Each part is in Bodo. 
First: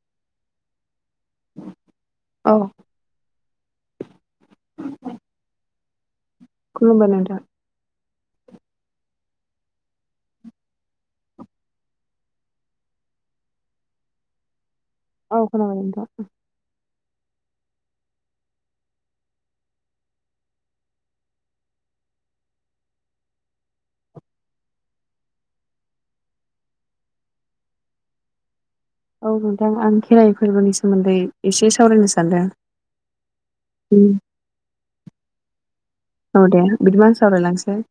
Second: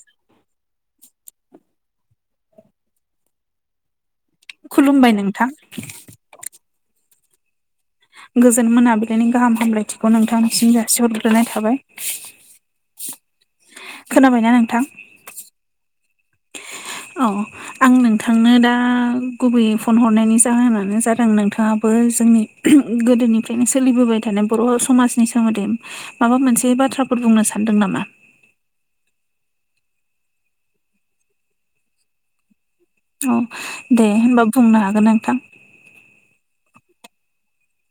[inaudible] औ खुलुमबाय नोंथां। खुलुमबाय नोंथां। गोजोन मोनाबिलिनि गाहाम हामलायथिखौ नोंथांनिसिम जासिहरग्रोनाय थाबाय। खोनाबायना नोंथां? औ खोनाबाय नोंथां। औ आं नोंथांनो दा गुबैयै फन हरनायनि जाहोनानो जादों नोंथाङाबो जोंनि गोदोनिफ्रायनो सोलिबोबाय थानाय बर' समाजनि सोमोन्दै माबा मोनसे बाथ्राफोर बुंनो सानदों नामा? औ नोंथां आं खेराइ फोरबोनि सोमोन्दै एसे सावरायनो सान्दों। औ दे होनबा बुंनो हागोन नोंथां औ दे बिदिबा सावरायलांसै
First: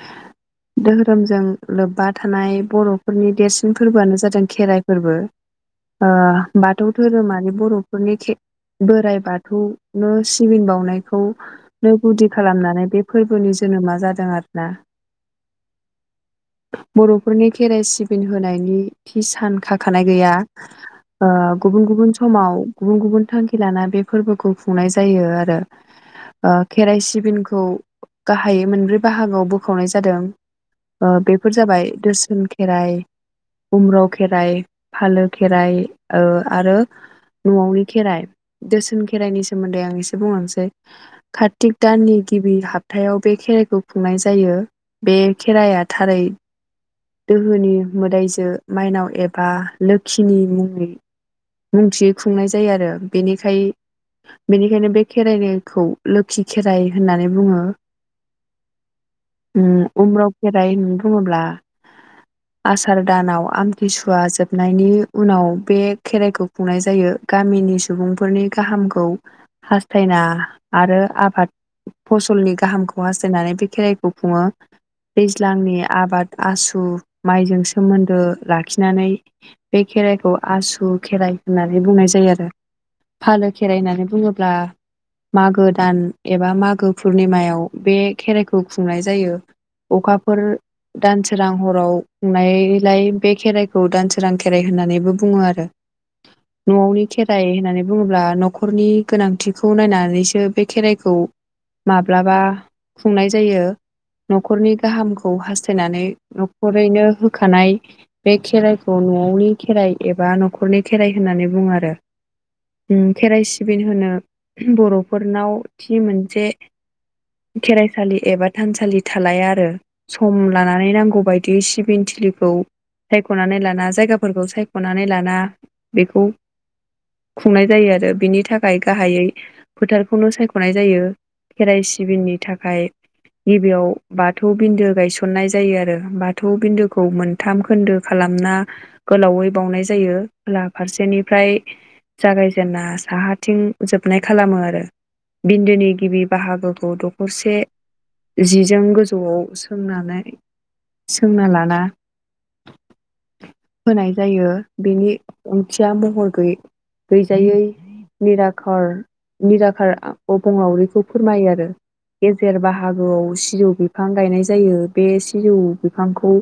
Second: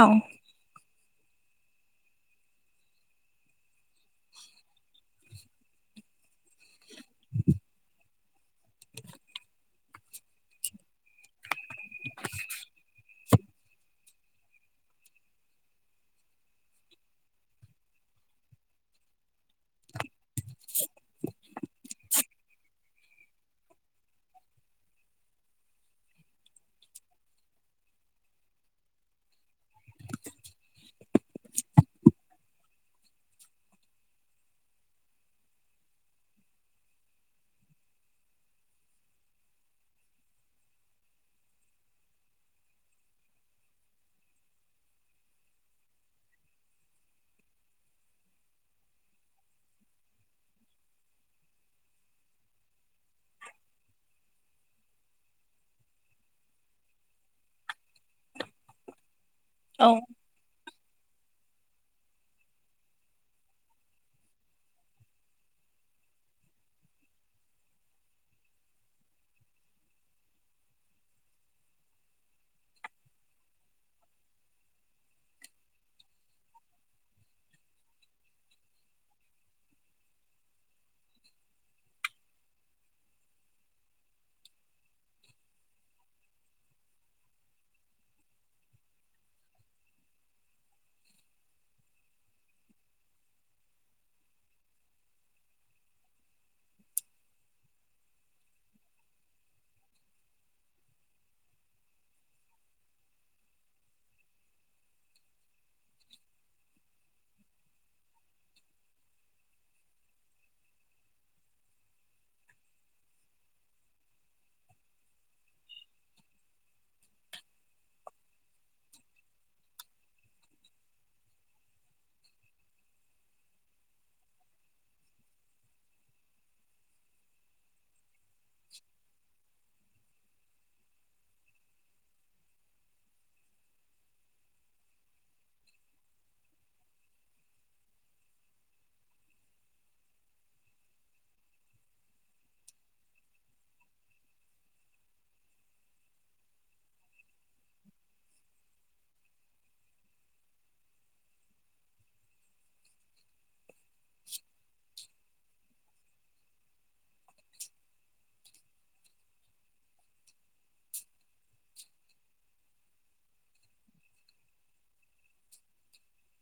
औ दोहोरोमजों लोब्बा थानाय बर'फोरनि देरसिन फोरबोआनो जादों खेराइ फोरबो। ओ बाथौ धोरोमारि बर'फोरनि खे बोराइ बाथौनो सिबिन बाउनायखौ गुदि खालामनानै बे फोरबोनि जोनोमा जादों आरो ना। बर'फोरनि खेराइ सिबि होनायनि थि सान खाखानाय गैया। ओ गुबुन गुबुन समाव गुबुन गुबुन थांखि लानानै बे फोरबोखौ खुंनाय जायो आरो। ओ खेराइ सिबिनखौ गाहायै मोनब्रै बाहागोआव बोखावनाय जादों। ओ बेफोर जाबाय दोरसोन खेराइ उमराव खेराइ फालो खेराइ ओ आरो न'आवनि खेराइ दोसोन खेराइनि सोमोन्दै आं एसे बुंलांसै कार्तिक दाननि गिबि हाप्तायाव बे खेराइखौ खुंनाय जायो। बे खेराइया थारै दोहोनि मोदाइजो माइनाव एबा लोखिनि मुंनि बुंथि खुंनाय जायो आरो बेनिखाय बेनिखायनो बे खेराइनायखौ लोखि खेराइ होननानै बुङो उम औ उमराव खेराइ होननानै बुङोब्ला आसार दानाव आमथि सुवा जोबनायनि उनाव बे खेराइखौ खुंनाय जायो। गामिनि सुबुंफोरनि गाहामखौ हास्थायना आरो आबाद फसलनि गाहामखौ हास्थायनानै बे खेराइखौ खुङो। दैज्लांनि आबाद आसु माइजों सोमोन्दो लाखिनानै बे खेराइखौ आसु खेराइ होननानै बुंनाय जायो आरो फालो खेराइ होननानै बुङोब्ला मागो दान एबा मागो पुर्निमायाव बे खेराइखौ खुंनाय जायो। अखाफोर दानसोरांहराव खुंनायलाय बे खेराइखौ दानसोरां खेराइ होननानैबो बुङो आरो न'वावनि खेराइ होननानै बुङोब्ला नख'रनि गोनांथिखौ नायनानै नैसो बे खेराइखौ माब्लाबा खुंनाय जायो। नख'रनि गाहामखौ हास्थायनानै नख'रैनो होखानाय बे खेराइखौ न'आवनि खेराइ एबा नख'रनि खेराइ होननानै बुङो आरो उम खेराइ सिबिन होनो बर'फोरनाव थि मोनसे खेराइसालि एबा थानसालि थालाया आरो सम लानानै नांगौ बायदि सिबिन थिलिखौ सायख'नानै लाना जायगाफोरखौ सायख'नानै लाना बेखौ खुंनाय जायो आरो बिनि थाखाय गाहाइयै फोथारखौनो सायख'नाय जायो खेराइ सिबिननि थाखाय गिबियाव बाथौ बिन्दो गायसननाय जायो आरो बाथौ बिन्दोखौ मोन थाम खोन्दो खालामना गोलावै बाउनाय जायो खोला फारसेनिफ्राय जागायजेना साहाथिं जोबनाय खा खालामो आरो बिन्दोनि गिबि बाहागोखौ दख'रसे जिजों गोजौवाव सोंनानै सोंना लाना होनाय जायो बेनि ओंथिया महरै गै-गैजायै निराखार निराखार अबंलावरिखौ फोरमायो आरो गेजेर बाहागोआव सिजौ बिफां गायनाय जायो बे सिजौ बिफांखौ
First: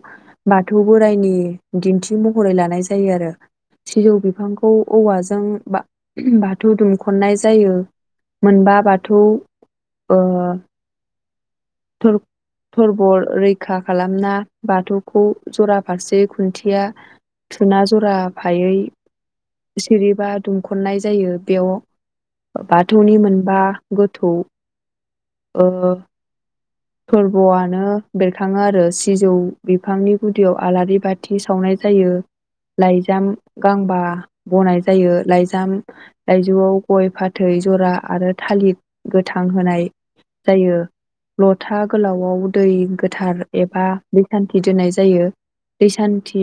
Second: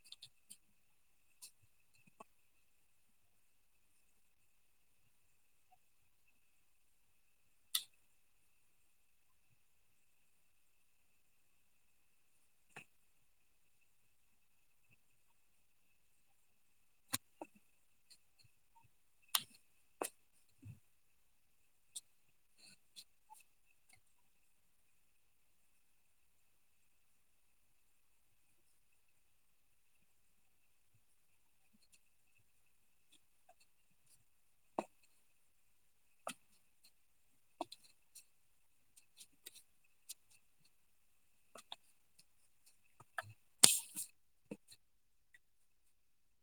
बाथौ बोराइनि दिन्थि महरै लानाय जायो आरो। सिजौ बिफांखौ औवाजों बाथौ दुमखन्नाय। जायो मोनबा बाथौ ओ। [unintelligible] थरबल रैखा खालामना बाथौखौ जरा फारसे खुन्थिया। थुना जराफायै सिरिबा दुमखन्नाय जायो बेव। बाथौनि मोनबा गोथौ ओ फोरबोआनो बेरखाङो आरो सिजौ बिफांनि गुदियाव आलारि बा बाथि सावनाय जायो लाइजाम गांबा बनाय जायो लाइजाम लायजौआव गय फाथै जरा आरो थालिर गोथां होनाय जायो। लथा गोलावआव दै गोथार एबा दै सान्थि दोननाय जायो। दै सान्थि।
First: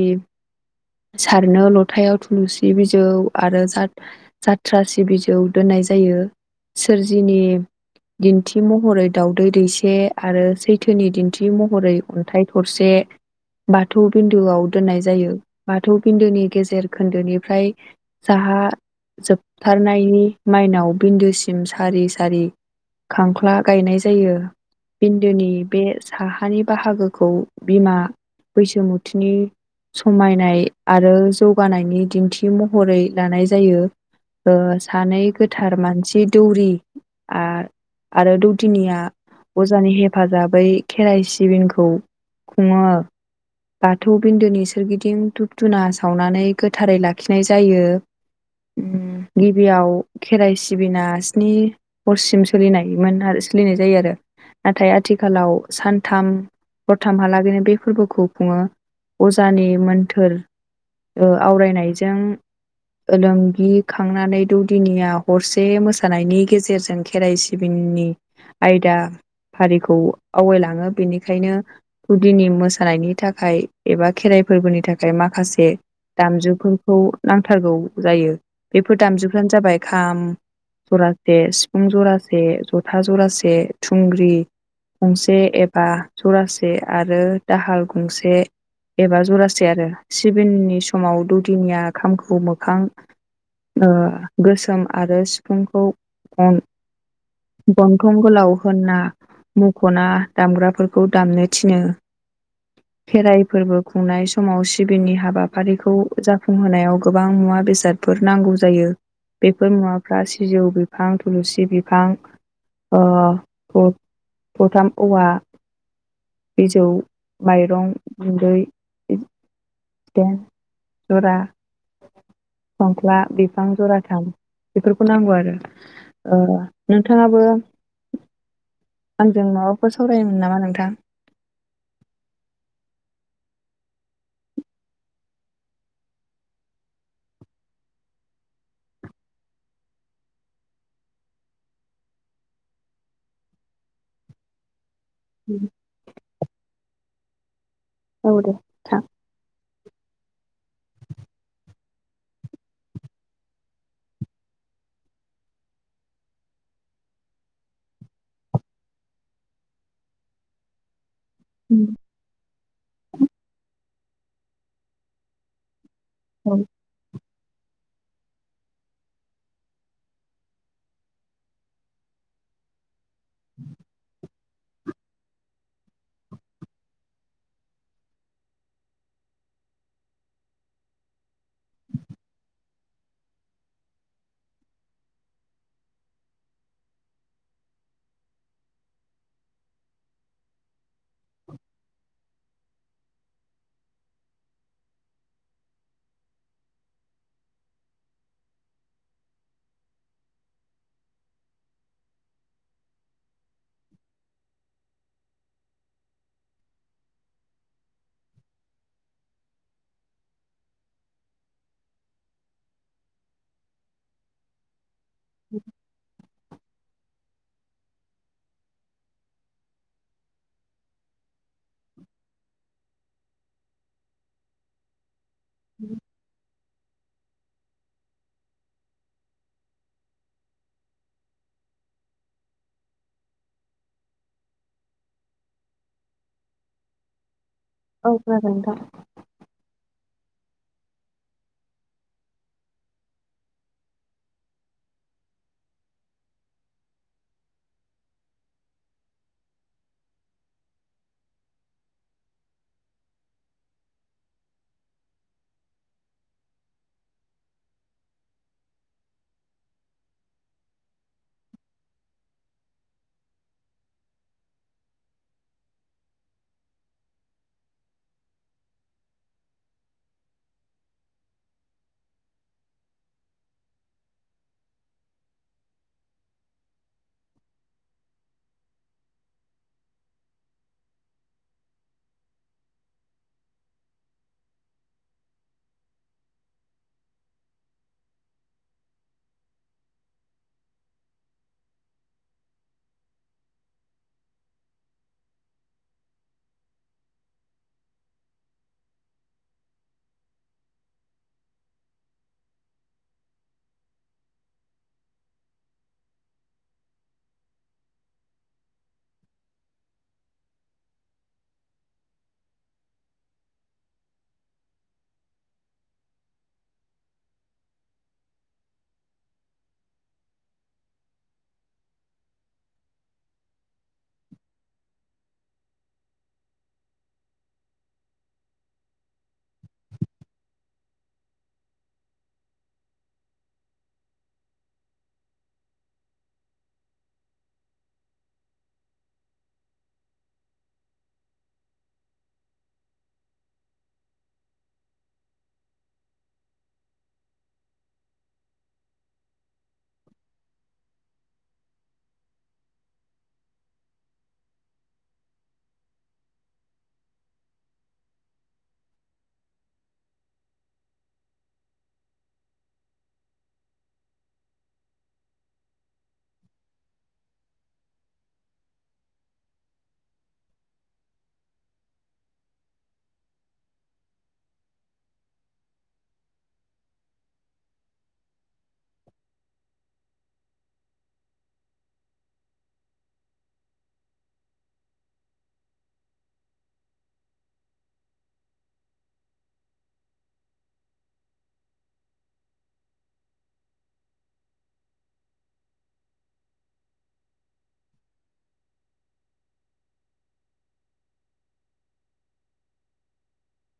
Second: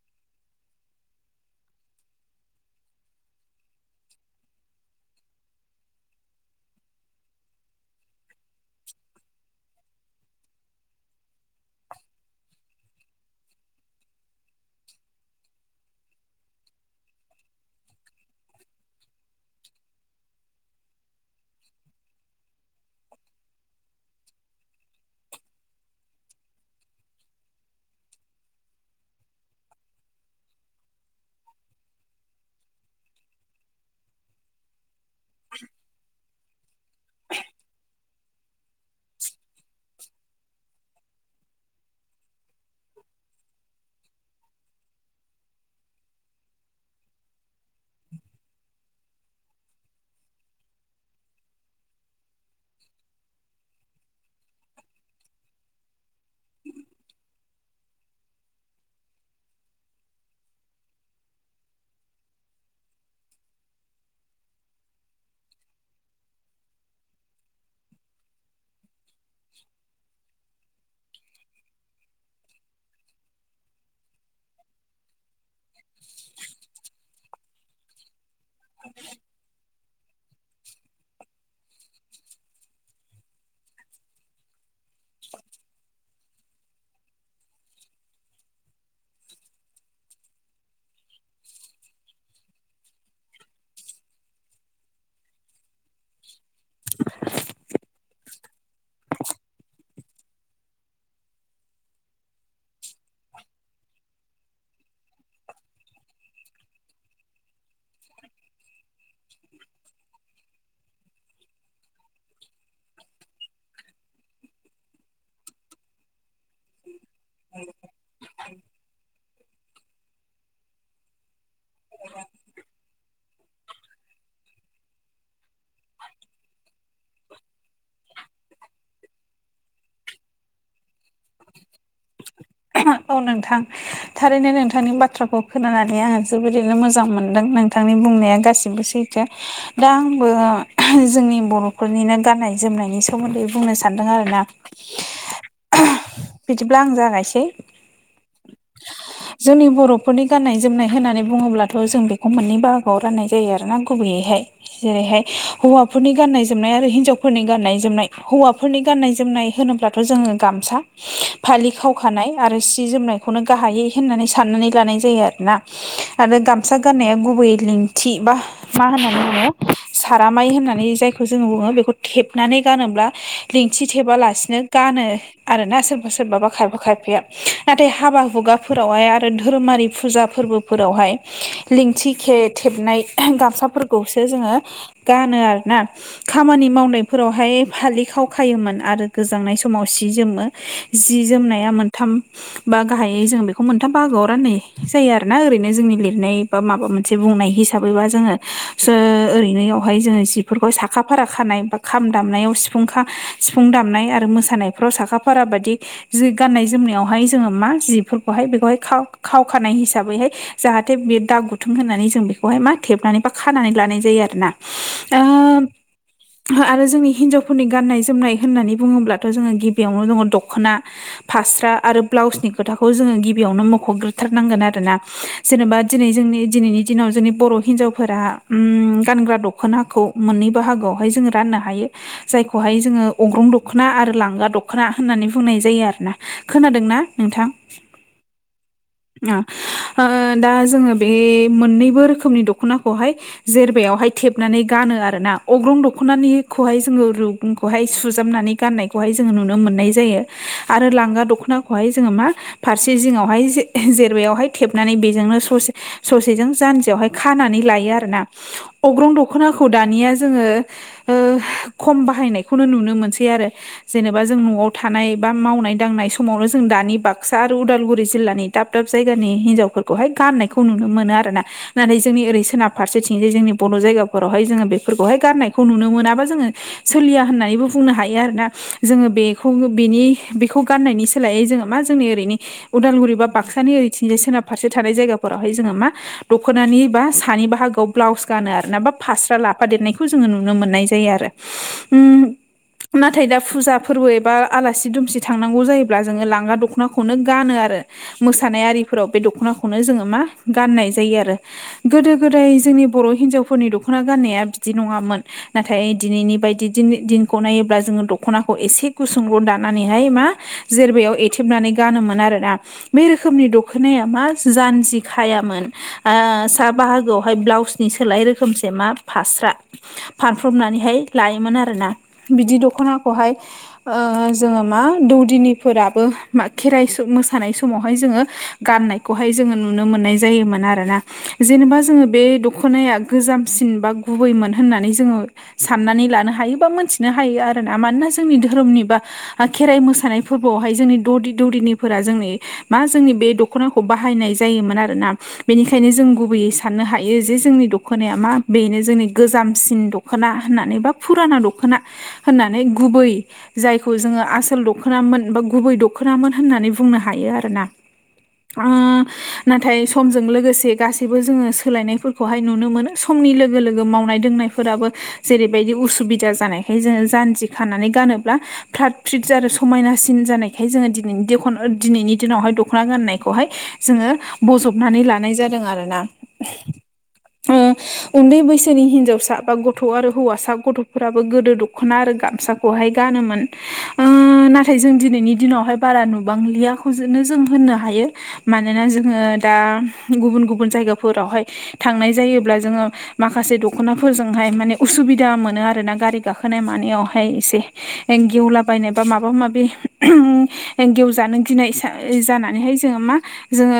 सारनो लथायाव थुलुंसि बिजौ आरो जा जाथ्रासि बिजौ दोननाय जायो सोरजिनि। दिन्थि महरै दावदै दैसे। से आरो सैथोनि दिन्थि महरै अन्थाइ थरसे। बाथौ बिन्दोआव दोननाय जायो बाथौ बिन्दोनि गेजेर खोन्दोनिफ्राय। साहा जोबथारनायनि माइनाव बिन्दोसिम सारि सारि। खांख्ला गायनाय जायो। बिन्दोनि बे साहानि बाहागोखौ बिमा बैसुमुथिनि। समायनाय आरो जौगानायनि दिन्थि महरै लानाय जायो। ओ सानै गोथार मानसि। दौरि आ आरो दौदिनिया। अजानि हेफाजाबै खेराइ सिबिनखौ खुङो। बाथौ बिन्दोनि सोरगिदिं धुप धुना सावनानै। गोथारै लाखिनाय जायो उम। गिबियाव खेराइ सिबिना स्नि हरसिम सोलिनायमोन आरो सोलिनाय जायो आरो। नाथाय आथिखालाव सानथाम दरथामहालागैनो बे। फोरबोखौ खुङो अजानि मोन्थोर ओ आवरायनायजों। ओलोंगि खांनानै दौदिनिया हरसे मोसानायनि गेजेरजों खेराइसि। सिबिननि आयदा फारिखौ आवगायलांङो बेनिखायनो। गुदिनि मोसानायनि थाखाय एबा खेराइ फोरबोनि थाखाय माखासे। दामजुफोरखौ नांथारगौ जायो बेफोर दामजुफ्रानो जाबाय खाम। जरासे सिफुं जरासे जथा जरासे थुंग्रि। गंसे एबा जरासे आरो दाहाल गंसे। एबा जरासे आरो सिबिननि समाव दौदिनिया खामखौ मोखां। ओ गोसोम आरो सिफुंखौ अन गन्थं गोलाव। होन्ना मुख'ना दामग्राफोरखौ दामनो थिनो। [inaudible] खेराइ फोरबो खुंनाय समाव सिबिननि हाबाफारिखौ जाफुंहोनायाव गोबां मुवा बेसाद फोर नांगौ जायो बेफोर मुवाफ्रा सिजौ बिफां थुलुसि बिफां। ओ थ' थथाम औवा बिजौ। माइरं गुन्दै जिदाइन जरा। संख्ला बिफां जराथाम बेफोरखौ नांगौ आरो। ओ नोंथाङाबो। आंजों माबाफोर सावरायोमोन नामा नोंथां। औ नोंथां। थारैनो नोंथांनि बाथ्राखौ खोनानानै आङो जोबोरैनो मोजां मोनदों नोंथांनि बुंनाया गासिबो सै थो। दा आंबो जोंनि बर'फोरनिनो गाननाय जोमनायनि सोमोन्दै बुंनो सानदों आरोना। [unintelligible] औ बिदिब्ला आं जागायसै। औ दे थां। जोंनि बर'फोरनि गाननाय जोमनाय होननानै बुङोब्लाथ' जों बेखौ मोननै बाहागोआव राननाय जायो आरोोना गुबैयैहाय जेरैहाय हौवाफोरनि गाननाय जोमनाय आरो हिनजावफोरनि गाननाय जोमनाय हौवाफोरनि गाननाय जोमनाय होनोब्ला थ' जोङो गामसा फालि खावखानाय आरो सि जोमनायखौनो गाहायै होननानै साननानै लानाय जायो आरो ना। आरो औ गामसा गाननाया गुबै लिंथि बा मा होननानै बुङो सारामाइ होननानै जायखौ जोङो बुङो बेखौ थेबनानै गानोब्ला लिंथि थेबालासिनो गानो आरोना सोरबा सोरबाबा खायफा खायफाया नाथाय हाबा हुगाफोरावहाय आरो धोरोमारि फुजा फोरबोफोरावहाय लिंथिखे थेबनाय गामसाफोरखौसो जोङो गानो आरोना। खामानि मावनायफोरावहाय फालि खावखायोमोन आरो गोजांनाय समाव सि जोमो। जि जोमनाया मोनथाम बा गाहायै जों बेखौ मोनथाम बाहागोआव राननाय जायो आरो ना ओरैनो जोंनि लिरनाय बा माबा मोन से बुंनाय हिसाबैबा जोङो स ओरैनोयावहाय जोङो जिफोरखौ साखा फारा खानाय खाम दामनायाव सिफुं खा सिफुं दामनाय आरो मोसानायफ्राव साखा फारा बादि जि गाननाय जोमनायावहाय जोङो मा जिफोरखौहाय बेखौहाय खाव-खावखानाय हिसाबैहाय जाहाथे बे दा गुथुं होननानै जों बेखौहाय मा थेबनानै बा खानानै लानाय जायो आरोना। ओ आरो जोंनि हिनजावफोरनि गान्नाय जोमनाय होननानै बुङोब्लाथ' जोङो गिबियावनो दङ दख'ना। फास्रा आरो ब्लाउसनि खोथाखौ जोङो गिबियावनो मख'ग्रोथारनांगोन आरोना। जेनेबा दिनै जोंनि दिनैनि दिनाव जोंनि बर' हिनजावफोरा गानग्रा दख'नााखौ मोननै बाहागोआवहाय जोंङ राननो हायो। जायखौहाय जोङो अग्रं दख'ना आरो लांगा दख'ना होननानै बुंनाय जायो आरो ना। खोनादोंना नोंथां? औ खोनादों नोंथां। दा जोङो बे मोननैबो रोखोमनि दख'नाखौहाय जेरबायावहाय थेबनानै गानो आरोना। अग्रं दख'नानिखौहाय जोङो रु गुंखौहाय सुजाबनानै गाननायखौहाय जोङो नुनो मोननाय जायो आरो लांगा दख'नाखौहाय जोङो मा फारसे जिङावहाय जेर बेायावहाय थेबनानै बेजोंनो ससे ससेजों जानजियावहाय खानानै लायो आरो ना अग्रं दख'नाखौ दानिया जोङो खम बाहायनायखौनो नुनो मोनसै आरो। जेनेबा जों न'आव थानाय बा मावनाय दांनाय समावनो जों दानि बाक्सा आरो उदालगुरि जिल्लानि दाब दाब जायगानि हिनजावफोरखौहाय गाननायखौ नुनो मोनो आरोना। नाथाय जोंनि ओरै सोनाब फारसेथिं जाय जोंनि बर' जायगाफोरावहाय जोङो बेफोरखौहाय गाननायखौ नुनो मोनाबा जोङो सोलिया होननानैबो बुंनो हायो आरोोटना जोङो बेखौ बेनि बेखौ गाननायनि सोलायै जोङो मा जोंनि ओरैनि उदालगुरि बा बाक्सानि ओरैथिंजाय सोनाब फारसे थानाय जायगाफोरावहाय जोङो मा दख'नानि बा सानि बाहागोआव ब्लाउस गानो आरो ना बा फास्रा लाफादेरनायखौ जोङो नुनो मोननाय जायो आरो। उम नाथाय दा फुजा फोरबो एबा आलासि दुमसि थांनांगौ जायोब्ला जोङो लांगा दखनाखौनो गानो आरो। मोसानाय आरिफोराव बे दख'नाखौनो जोङो मा गाननाय जायो आरो। गोदो गोदाय जोंनि बर' हिनजावफोरनि दख'ना गाननाया बिदि नङामोन। नाथाय दिनैनि बायदि दि-दिनखौ नायोब्ला जोङो दख'नाखौ एसे गुसुं ग' दानानैहाय मा जेरबायाव एथेबनानै गानोमोन आरोना। बे रोखोमनि दखनाया मा जानजि खायामोन। साहा बाहागोआवहाय ब्लाउसनि सोलाय रोखोमसे मा फास्रा फानफ्रबनानैहाय लायोमोन आरोना। बिदि दख'नाखौहाय जोङो मा दौदिनिफोराबो मा खेराइ मोसानाय समावहाय जोङो गाननायखौहाय जोङो नुनो मोननाय जायोमोन आरोना। जेनेबा जोङो बे दखनाया गोजामसिन बा गुबैमोन होननानै जोङो साननानै लानो हायो बा मोनथिनो हायो आरोना मानोना जोंनि धोरोमनि बा खेराइ मोसानाय फोरबोआवहाय जोंनि दौदि दौदिनिफोरा जोंनि मा जोंनि बे दख'नाखौ बाहायनाय जायोमोन आरोना बेनिखायनो जों गुबैयै साननो हायो जे जोंनि दख'नाया मा बेनो जोंनि गोजामसिन दख'ना दख'ना होननानै बा फुराना दख'ना होननानै गुबै जायखौ जोङो आसोल दखोनामोन बा गुबै दखोनामोन होननानै बुंनो हायो आरोना। नाथाय समजों लोगोसे गासैबो जोङो सोलायनायफोरखौ खौहाय नुनो मोनो समनि लोगो लोगो मावनाय दोंनायफोराबो जेरैबायदि उसुबिदा जानायखाय जोङो जानजि खानानै गानोब्ला फ्रााद फ्रिद आरो समायनासिन जानायखाय जोङो दिनैनि देखन दिनैनि दिनावहाय दख'ना गाननायखौहाय जोङो बजबनानै लानाय जादों आरोना? उन्दै बैसोनि हिनजावसा बा गथ' आरो हौवासा गथ'फोराबो गोदो दख'ना आरो गामसा खौहाय गानोमोन नाथाय जों दिनैनि दिनावहाय बारा नुबांलिया। नो जों होननो हायो मानोना जोङो दा गुबुन गुबुन जायगाफोरावहाय थांनाय जायोब्ला जोङो माखासे दख'नाफोरजोंहाय माने उसुबिदा मोनो आरो ना गारि गाखोनाय मानायावहाय एसे गेवलाबायनाय बा माबा माबि गेवजानो गिनाय जानानैहाय जोङो मा जोङो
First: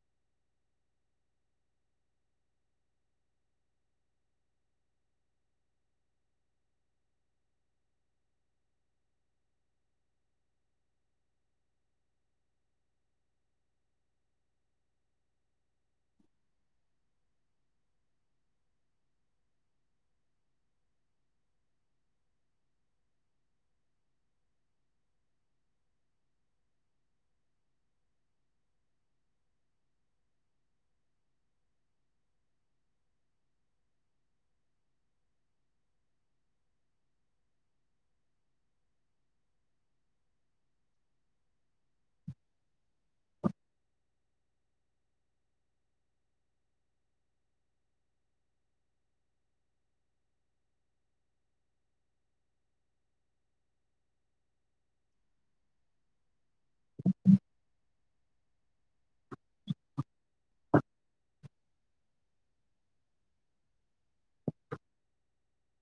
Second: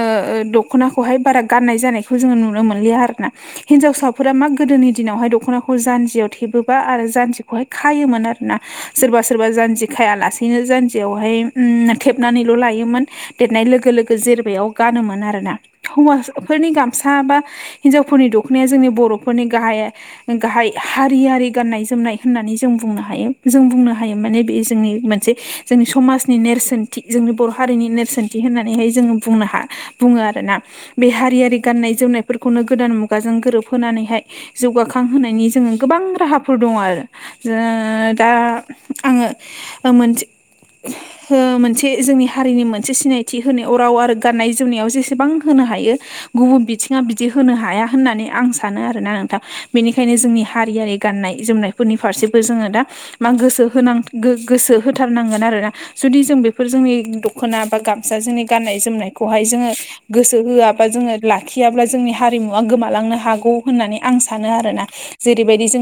दख'नाखौहाय बारा गाननाय जानायखौ जोङो नुनो मोनलिया आरो ना? हिनजावसाफोरा मा गोदोनि दिनावहाय दख'नाखौ जान्जियाव थेबोबा आरो जान्जिखौहाय खायोमोन आरोना सोरबा सोरबा जान्जि खाया लासेनो जान्जियावहाय थेबनानै ल' लायोमोन। देरनाय लोगो लोगो जेर बेयाव गानोमोन आरोोना हौवाफोरनि गामसा बा हिनजावफोरनि दख'नाया जोंनि बर'फोरनि गाहाया गाहाय हारियारि गाननाय जोमनाय होननानै जों बुंनो हायो जों बुंनो हायो माने बे जोंनि मोनसे जोंनि समाजनि नेरसोनथि जोंनि बर' हारिनि नेरसोनथि होननानैहाय जोङो बुंनो हा बुङो आरोना बे हारियारि गाननाय जोमनायफोरखौनो गोदान मुगाजों गोरोबहोनानैहाय जौगाखांहोनायनि जोङो गोबां राहाफोर दङ आरो दा आङो मोनसे मोनसे ज जोंनि हारिनि मोनसे सिनायथि होनायाव राव आरो गाननाय जोमनायाव जेसेबां होनो हायो। गुबुन बिथिङा बिदि होनो हाया होननानै आं सानो आरोना नोंथां बेनिखायनो जोंनि हारियारि गाननाय जोमनायफोरनि फारसेबो जोङो दा मा गोसो होन गोसो होथारनांगोन आरोना जुदि जों बेफोर जोंनि दख'ना बा गाम सा जोंनि गान्नाय जोमनायखौहाय जोङो गोसो होआबा जोङो लाखियाब्ला जोंनि हारिमुवा गोमालांनो हागौ होननानै आं सानो आरोना? जेरैबायदि जोंनि